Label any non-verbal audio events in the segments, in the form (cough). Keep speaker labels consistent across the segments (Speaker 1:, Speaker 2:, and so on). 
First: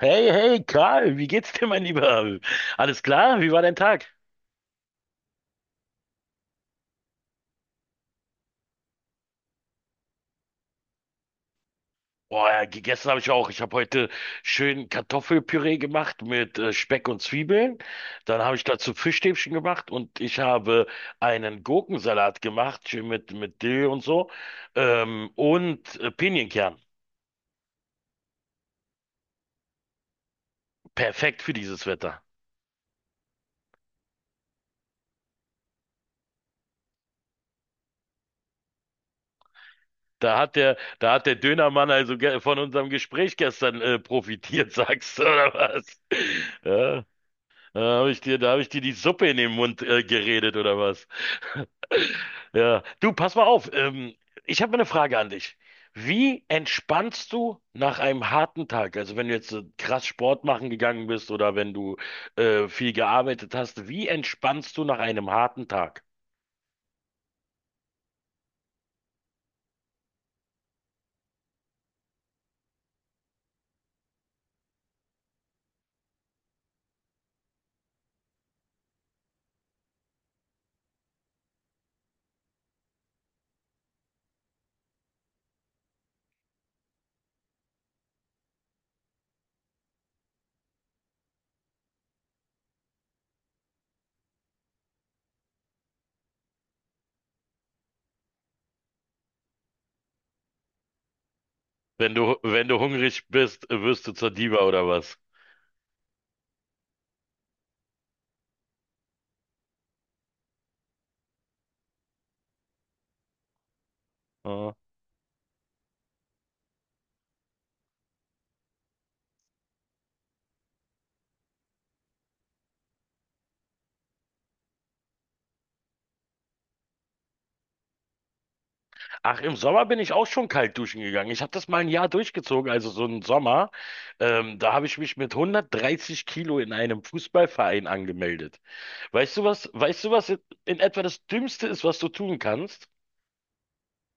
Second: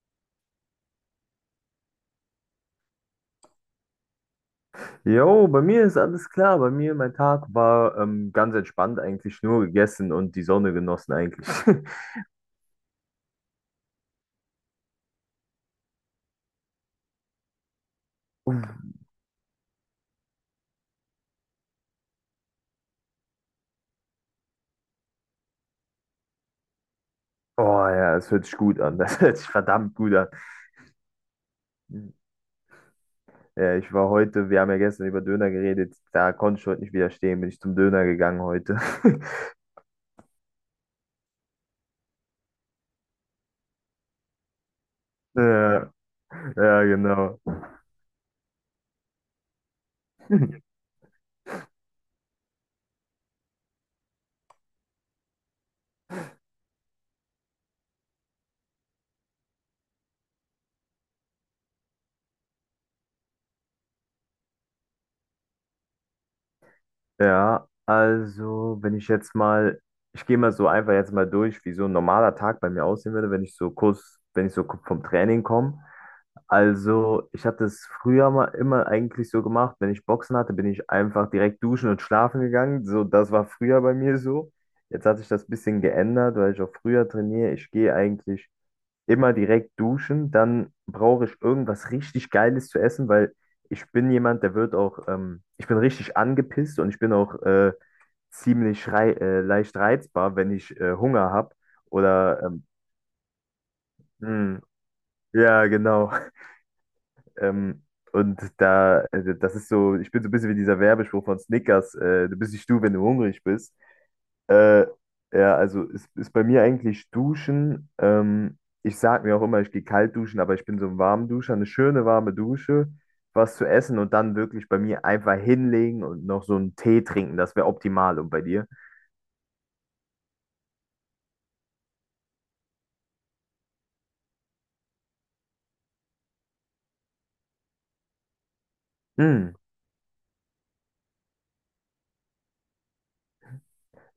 Speaker 1: Hey, hey, Karl, wie geht's dir, mein Lieber? Alles klar? Wie war dein Tag?
Speaker 2: Jo, bei mir ist alles klar. Mein Tag war ganz entspannt eigentlich, nur gegessen und die Sonne genossen eigentlich. (laughs)
Speaker 1: Boah, ja, gegessen habe ich auch. Ich habe heute schön Kartoffelpüree gemacht mit Speck und Zwiebeln. Dann habe ich
Speaker 2: Uff.
Speaker 1: dazu Fischstäbchen gemacht und ich habe einen Gurkensalat gemacht, schön mit Dill und so. Und Pinienkern.
Speaker 2: Oh ja, das hört sich gut an. Das (laughs) hört sich verdammt gut an.
Speaker 1: Perfekt für dieses Wetter.
Speaker 2: Ja, wir haben ja gestern über Döner geredet, da konnte ich heute nicht widerstehen, bin ich zum Döner gegangen heute. (laughs)
Speaker 1: Da hat der Dönermann also von unserem Gespräch gestern profitiert, (laughs) sagst du, oder
Speaker 2: Ja,
Speaker 1: was? (laughs)
Speaker 2: ja,
Speaker 1: Ja.
Speaker 2: genau.
Speaker 1: Da habe ich dir die Suppe in den Mund geredet oder
Speaker 2: (laughs)
Speaker 1: was? (laughs) Ja, du, pass mal auf. Ich habe mal eine Frage an dich. Wie entspannst du nach einem harten Tag? Also wenn du jetzt krass Sport machen gegangen bist oder wenn du viel gearbeitet hast, wie entspannst du nach einem harten Tag?
Speaker 2: Ja, also wenn ich jetzt mal, ich gehe mal so einfach jetzt mal durch, wie so ein normaler Tag bei mir aussehen würde, wenn ich so vom Training komme. Also, ich habe das früher mal immer eigentlich so gemacht. Wenn ich Boxen hatte, bin ich einfach direkt duschen und schlafen gegangen. So, das war früher bei mir so. Jetzt hat sich das ein bisschen geändert, weil ich auch früher trainiere. Ich gehe eigentlich immer direkt duschen. Dann brauche ich irgendwas richtig Geiles zu essen. Weil ich bin jemand, der wird auch, Ich bin richtig angepisst und ich bin auch ziemlich rei leicht reizbar, wenn ich Hunger habe.
Speaker 1: Wenn du,
Speaker 2: Oder,
Speaker 1: wenn du hungrig bist, wirst du zur
Speaker 2: mh,
Speaker 1: Diva oder was?
Speaker 2: ja, genau. Ähm, und da, das ist so, Ich bin so ein bisschen wie dieser Werbespruch von Snickers: "Du bist nicht du, wenn du hungrig bist."
Speaker 1: Ah.
Speaker 2: Äh, ja, also ist bei mir eigentlich Duschen. Ich sag mir auch immer, ich gehe kalt duschen, aber ich bin so ein Warmduscher, eine schöne warme Dusche, was zu essen und dann wirklich bei mir einfach hinlegen und noch so einen Tee trinken. Das wäre optimal. Und bei dir?
Speaker 1: Ach, im Sommer bin ich auch schon kalt duschen gegangen. Ich habe das mal ein Jahr durchgezogen, also so einen Sommer. Da habe ich mich mit 130 Kilo in einem Fußballverein angemeldet. Weißt du
Speaker 2: Hm,
Speaker 1: was, weißt du was in etwa das Dümmste ist, was du tun kannst?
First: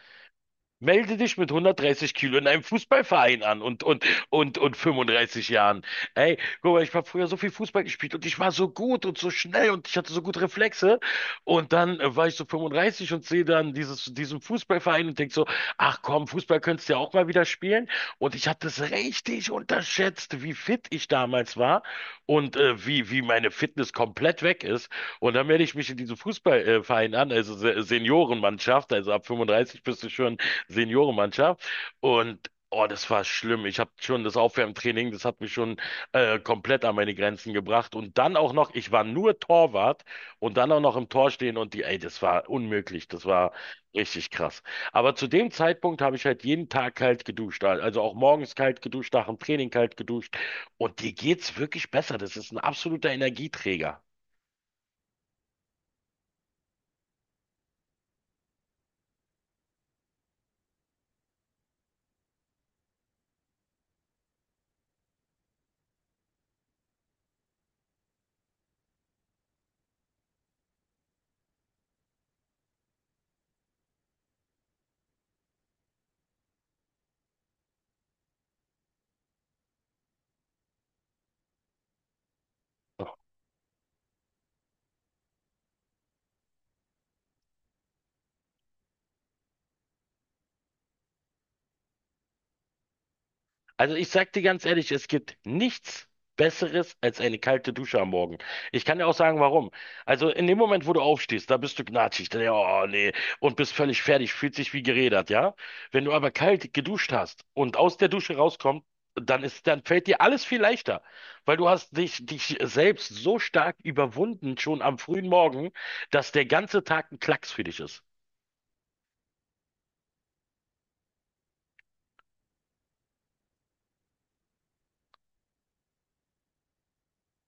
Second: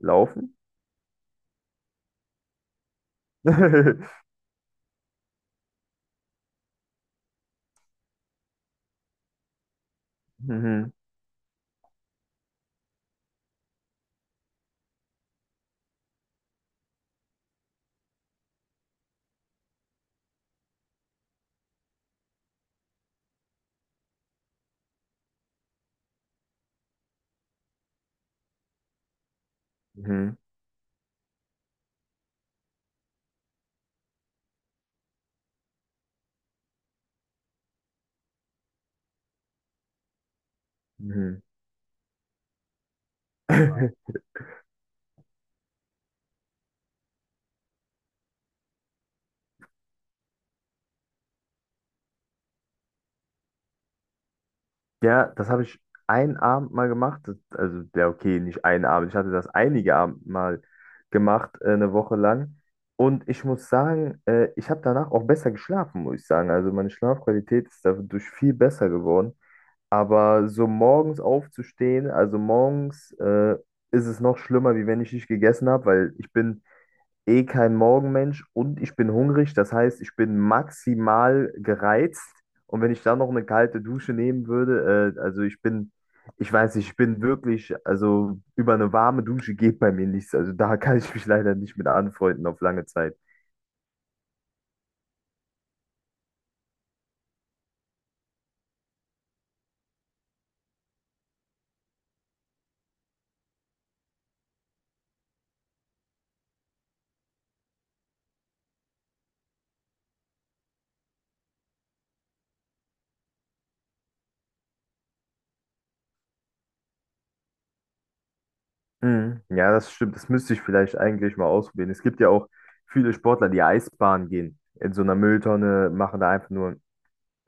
Speaker 2: laufen?
Speaker 1: Melde dich mit 130 Kilo in einem Fußballverein an und, und,
Speaker 2: (laughs)
Speaker 1: und, und 35 Jahren. Ey, guck mal, ich habe früher so viel Fußball gespielt und ich war so gut und so schnell und ich hatte so gute
Speaker 2: Mhm,
Speaker 1: Reflexe. Und dann war ich so 35 und sehe dann diesen Fußballverein und denk so, ach komm, Fußball könntest du ja auch mal wieder spielen. Und ich hatte es richtig unterschätzt, wie fit ich damals war und wie meine Fitness komplett weg ist. Und dann melde ich mich in diesen Fußballverein an, also Seniorenmannschaft, also ab 35 bist du
Speaker 2: mhm,
Speaker 1: schon Seniorenmannschaft. Und oh, das war schlimm. Ich habe schon das Aufwärmtraining, das hat mich schon komplett an meine Grenzen gebracht. Und dann auch noch, ich war nur Torwart und dann auch noch im Tor
Speaker 2: mhm.
Speaker 1: stehen und die, ey, das war unmöglich. Das war
Speaker 2: (laughs)
Speaker 1: richtig krass. Aber zu dem Zeitpunkt habe ich halt jeden Tag kalt geduscht. Also auch morgens kalt geduscht, nach dem Training kalt geduscht. Und dir geht's wirklich besser. Das ist ein absoluter Energieträger.
Speaker 2: Ja, das habe ich einen Abend mal gemacht. Also, ja, okay, nicht einen Abend. Ich hatte das einige Abend mal gemacht, eine Woche lang. Und ich muss sagen, ich habe danach auch besser geschlafen, muss ich sagen. Also, meine Schlafqualität ist dadurch viel besser geworden. Aber so morgens aufzustehen, also morgens, ist es noch schlimmer, wie wenn ich nicht gegessen habe, weil ich bin eh kein Morgenmensch und ich bin hungrig. Das heißt, ich bin maximal gereizt. Und wenn ich dann noch eine kalte Dusche nehmen würde, also ich weiß nicht, also über eine warme Dusche geht bei mir nichts. Also da (laughs) kann ich mich leider nicht mit anfreunden auf lange Zeit.
Speaker 1: Also ich sag dir ganz ehrlich, es gibt nichts Besseres als eine kalte Dusche am Morgen. Ich kann dir auch sagen, warum. Also in dem Moment, wo du aufstehst, da bist du gnatschig, da, oh nee, und bist völlig fertig, fühlt sich wie gerädert, ja? Wenn du aber kalt geduscht hast und aus der Dusche rauskommst, dann fällt dir alles viel leichter, weil du hast dich selbst so stark überwunden schon am frühen Morgen, dass der ganze Tag ein Klacks für dich ist.
Speaker 2: Mhm. Ja, das stimmt. Das müsste ich vielleicht eigentlich mal ausprobieren. Es gibt ja auch viele Sportler, die Eisbahn gehen. In so einer Mülltonne machen da einfach nur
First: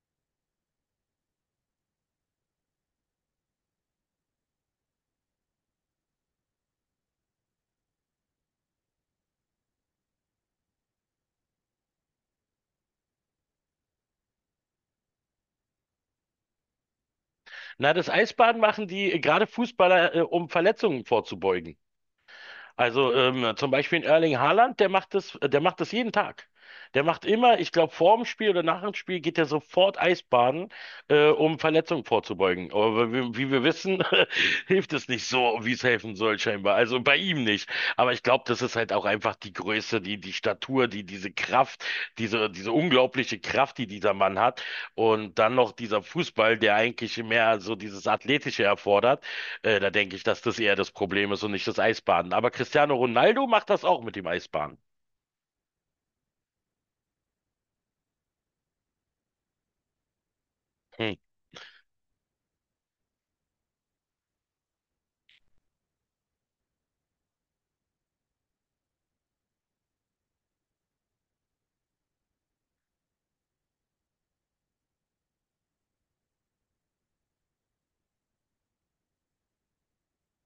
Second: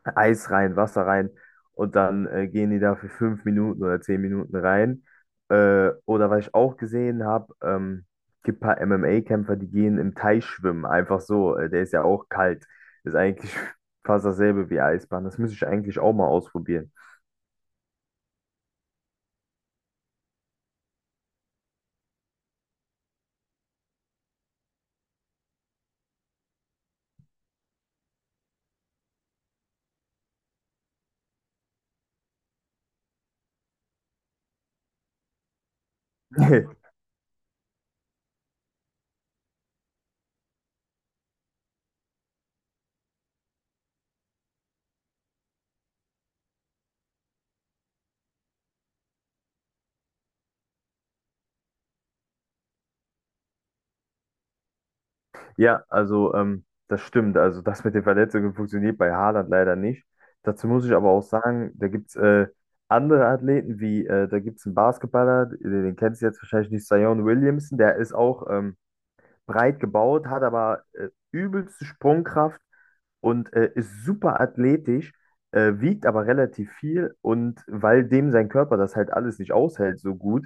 Speaker 2: Eis rein, Wasser rein und dann gehen die da für 5 Minuten oder 10 Minuten rein. Oder was ich auch gesehen habe, gibt ein paar MMA-Kämpfer, die gehen im Teich schwimmen, einfach so. Der ist ja auch kalt. Ist eigentlich (laughs) fast dasselbe wie Eisbahn. Das müsste ich eigentlich auch mal ausprobieren.
Speaker 1: Na, das Eisbaden machen die gerade Fußballer, um Verletzungen vorzubeugen. Also zum Beispiel in Erling Haaland, der macht das jeden Tag. Der macht immer, ich glaube, vor dem Spiel oder nach dem Spiel geht er sofort Eisbaden, um Verletzungen vorzubeugen. Aber wie wir wissen, (laughs) hilft es nicht so, wie es helfen soll, scheinbar.
Speaker 2: (laughs)
Speaker 1: Also bei ihm nicht. Aber ich glaube, das ist halt auch einfach die Größe, die Statur, die, diese Kraft, diese unglaubliche Kraft, die dieser Mann hat. Und dann noch dieser Fußball, der eigentlich mehr so dieses Athletische erfordert. Da denke ich, dass das eher das Problem ist und nicht das Eisbaden. Aber Cristiano Ronaldo macht das auch mit dem Eisbaden.
Speaker 2: Ja, also das stimmt. Also das mit den Verletzungen funktioniert bei Haaland leider nicht. Dazu muss ich aber
Speaker 1: Hm.
Speaker 2: auch sagen, da gibt es andere Athleten, wie da gibt es einen Basketballer, den kennst du jetzt wahrscheinlich nicht, Zion Williamson, der ist auch breit gebaut, hat aber übelste Sprungkraft und ist super athletisch, wiegt aber relativ viel und weil dem sein Körper das halt alles nicht aushält so gut,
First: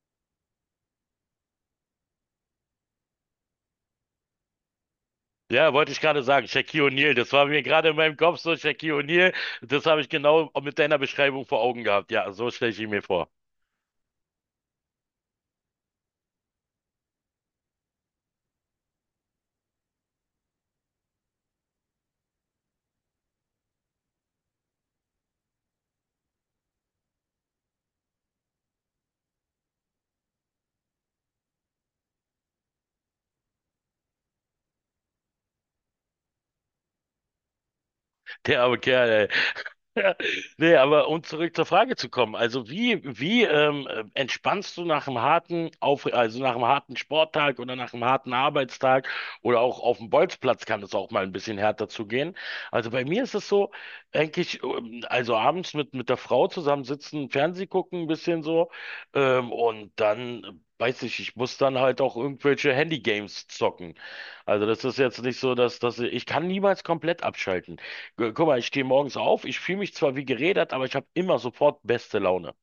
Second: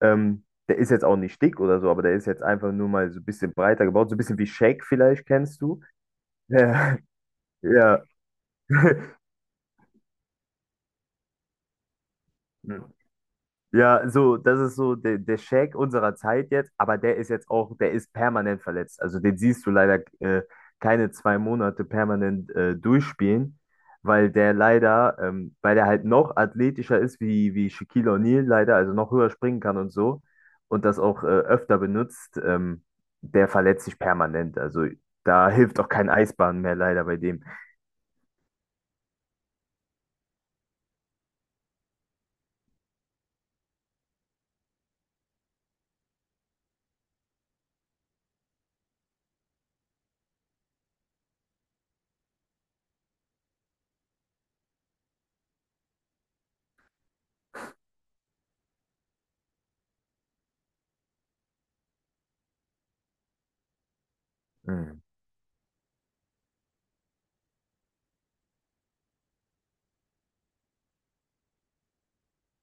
Speaker 2: der ist jetzt auch nicht dick oder so, aber der ist jetzt einfach nur mal so ein bisschen breiter gebaut, so ein bisschen wie Shaq vielleicht kennst
Speaker 1: Ja,
Speaker 2: du.
Speaker 1: wollte ich gerade sagen, Shaquille
Speaker 2: (laughs)
Speaker 1: O'Neal, das war mir gerade in
Speaker 2: Ja,
Speaker 1: meinem Kopf so, Shaquille O'Neal, das habe ich genau mit deiner Beschreibung vor Augen gehabt. Ja, so stelle
Speaker 2: ja.
Speaker 1: ich ihn mir vor.
Speaker 2: Ja, so, das ist so der Shaq unserer Zeit jetzt, aber der ist permanent verletzt. Also den siehst du leider keine 2 Monate permanent durchspielen, weil der halt noch athletischer ist wie Shaquille O'Neal leider, also noch höher springen kann und so und das auch öfter benutzt, der verletzt sich permanent. Also da hilft auch kein Eisbahn mehr leider bei dem.
Speaker 1: Der arme Kerl, ey. (laughs) Ja, nee, aber um zurück zur Frage zu kommen, also wie entspannst du nach einem harten Auf also nach einem harten Sporttag oder nach einem harten Arbeitstag oder auch auf dem Bolzplatz kann es auch mal ein bisschen härter zugehen. Also bei mir ist es so, eigentlich, also abends mit der Frau zusammensitzen, Fernseh gucken, ein bisschen so, und dann Weiß ich, ich muss dann halt auch irgendwelche Handygames zocken. Also das ist
Speaker 2: Mhm.
Speaker 1: jetzt nicht so, dass ich kann niemals komplett abschalten. Guck mal, ich stehe morgens auf, ich fühle mich zwar wie gerädert, aber ich habe immer sofort beste Laune.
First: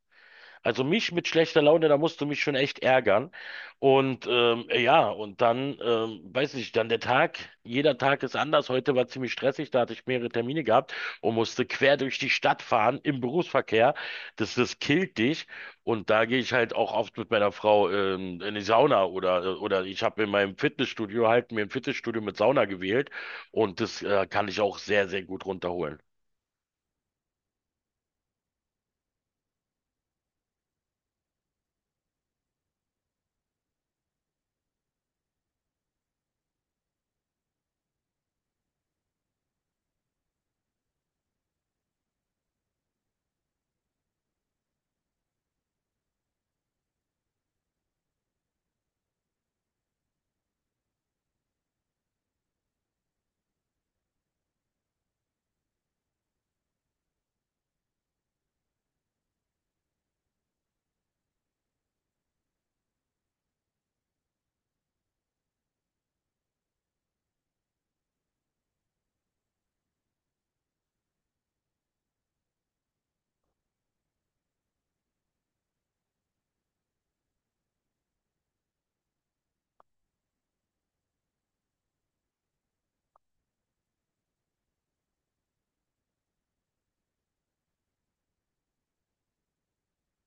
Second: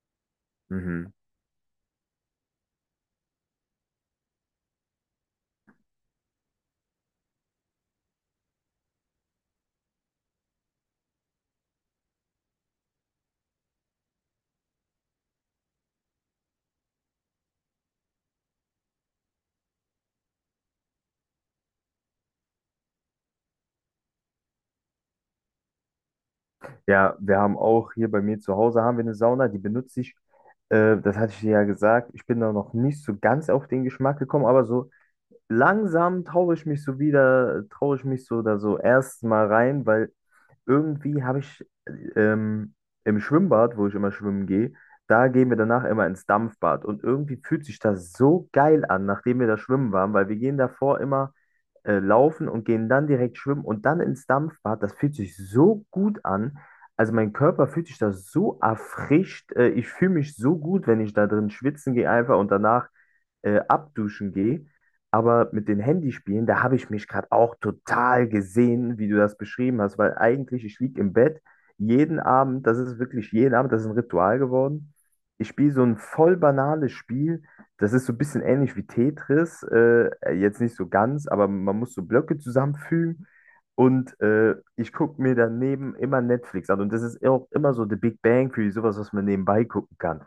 Speaker 1: Also mich
Speaker 2: Mhm.
Speaker 1: mit schlechter Laune, da musst du mich schon echt ärgern. Und weiß nicht, dann der Tag, jeder Tag ist anders. Heute war ziemlich stressig, da hatte ich mehrere Termine gehabt und musste quer durch die Stadt fahren im Berufsverkehr. Das killt dich. Und da gehe ich halt auch oft mit meiner Frau in die Sauna oder ich habe in meinem Fitnessstudio halt mir ein Fitnessstudio mit Sauna gewählt und das kann ich auch sehr, sehr gut runterholen.
Speaker 2: Ja, wir haben auch hier bei mir zu Hause haben wir eine Sauna, die benutze ich. Das hatte ich dir ja gesagt. Ich bin da noch nicht so ganz auf den Geschmack gekommen, aber so langsam traue ich mich so da so erst mal rein, weil irgendwie habe ich ähm, im Schwimmbad, wo ich immer schwimmen gehe, da gehen wir danach immer ins Dampfbad. Und irgendwie fühlt sich das so geil an, nachdem wir da schwimmen waren, weil wir gehen davor immer laufen und gehen dann direkt schwimmen und dann ins Dampfbad. Das fühlt sich so gut an. Also mein Körper fühlt sich da so erfrischt. Ich fühle mich so gut, wenn ich da drin schwitzen gehe einfach und danach abduschen gehe. Aber mit den Handyspielen, da habe ich mich gerade auch total gesehen, wie du das beschrieben hast, weil eigentlich, ich liege im Bett jeden Abend, das ist wirklich jeden Abend, das ist ein Ritual geworden. Ich spiele so ein voll banales Spiel, das ist so ein bisschen ähnlich wie Tetris, jetzt nicht so ganz, aber man muss so Blöcke zusammenfügen und ich gucke mir daneben immer Netflix an und das ist auch immer so The Big Bang Theory, sowas, was man nebenbei gucken kann.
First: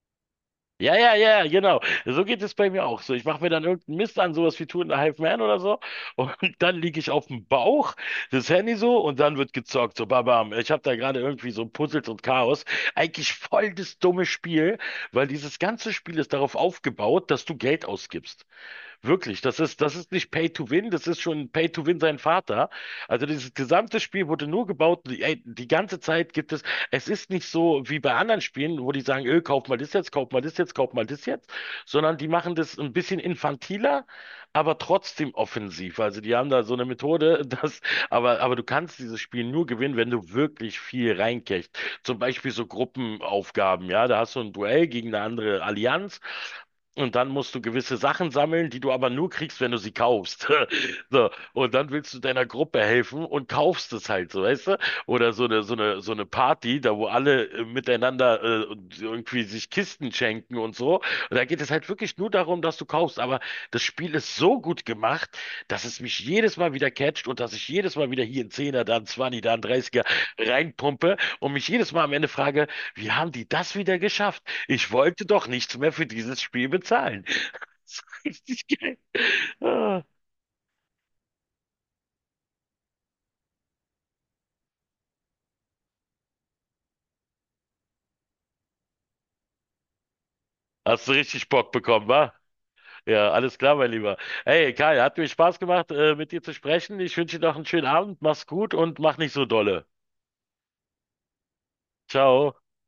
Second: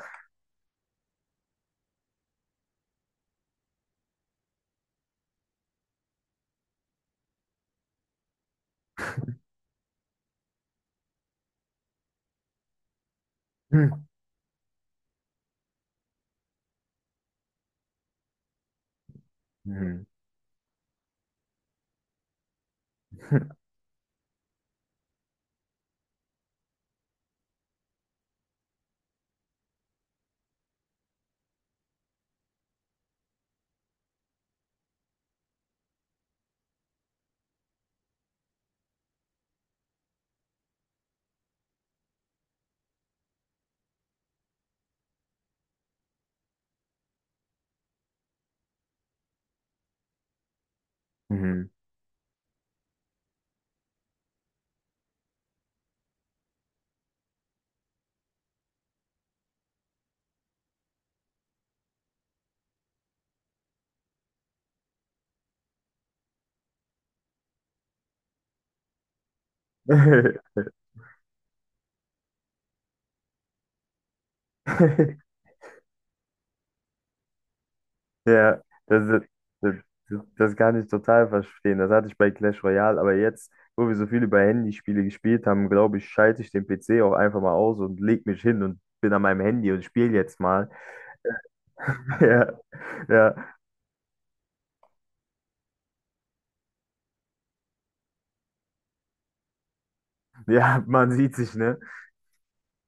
Speaker 1: Ja, ja, ja, genau. So geht es bei mir auch so. Ich mache mir dann irgendeinen Mist an, sowas wie Two and a Half Man oder so. (laughs) Und dann liege ich auf dem Bauch, das Handy so, und dann wird gezockt. So, babam. Ich habe da gerade irgendwie so Puzzles und Chaos. Eigentlich voll das
Speaker 2: Hm.
Speaker 1: dumme Spiel, weil dieses ganze Spiel ist darauf aufgebaut, dass du Geld ausgibst. Wirklich, das
Speaker 2: Hm.
Speaker 1: ist nicht Pay to Win, das ist schon Pay to Win sein Vater. Also dieses gesamte Spiel wurde nur gebaut, ey, die ganze Zeit gibt es, es ist nicht so wie bei anderen Spielen, wo die sagen, kauf mal das jetzt, sondern die machen das ein bisschen infantiler, aber trotzdem offensiv. Also die haben da so eine Methode, (laughs) dass, aber du kannst dieses Spiel nur gewinnen, wenn du wirklich viel reinkriegst. Zum Beispiel so Gruppenaufgaben, ja, da hast du ein Duell gegen eine andere Allianz. Und dann musst du gewisse Sachen sammeln, die du aber nur kriegst, wenn du sie kaufst. (laughs) So,
Speaker 2: Hm.
Speaker 1: und dann willst du deiner Gruppe helfen und kaufst es halt, so weißt du? Oder so eine Party, da wo alle miteinander und irgendwie sich Kisten schenken und so. Und da geht es halt wirklich nur darum, dass du kaufst. Aber das Spiel ist so gut gemacht, dass es mich jedes Mal wieder catcht und dass ich jedes Mal wieder hier einen Zehner, da einen Zwanni, da einen Dreißiger reinpumpe und mich jedes Mal am Ende frage, wie haben die das wieder geschafft? Ich wollte
Speaker 2: (laughs)
Speaker 1: doch nichts mehr für dieses Spiel bezahlen. (laughs) Das ist
Speaker 2: Ja,
Speaker 1: richtig geil.
Speaker 2: das, ist- das,
Speaker 1: Ah,
Speaker 2: das kann ich total verstehen. Das hatte ich bei Clash Royale, aber jetzt, wo wir so viel über Handyspiele gespielt haben, glaube ich, schalte ich den PC auch einfach mal aus und leg mich hin und bin an meinem Handy und spiele jetzt mal. (laughs)
Speaker 1: hast du richtig Bock bekommen, wa?
Speaker 2: Ja,
Speaker 1: Ja,
Speaker 2: ja,
Speaker 1: alles klar, mein Lieber. Hey, Kai, hat mir Spaß gemacht, mit dir zu sprechen. Ich wünsche dir noch einen schönen Abend. Mach's gut und mach nicht so dolle.
Speaker 2: ja, man sieht sich, ne?
Speaker 1: Ciao.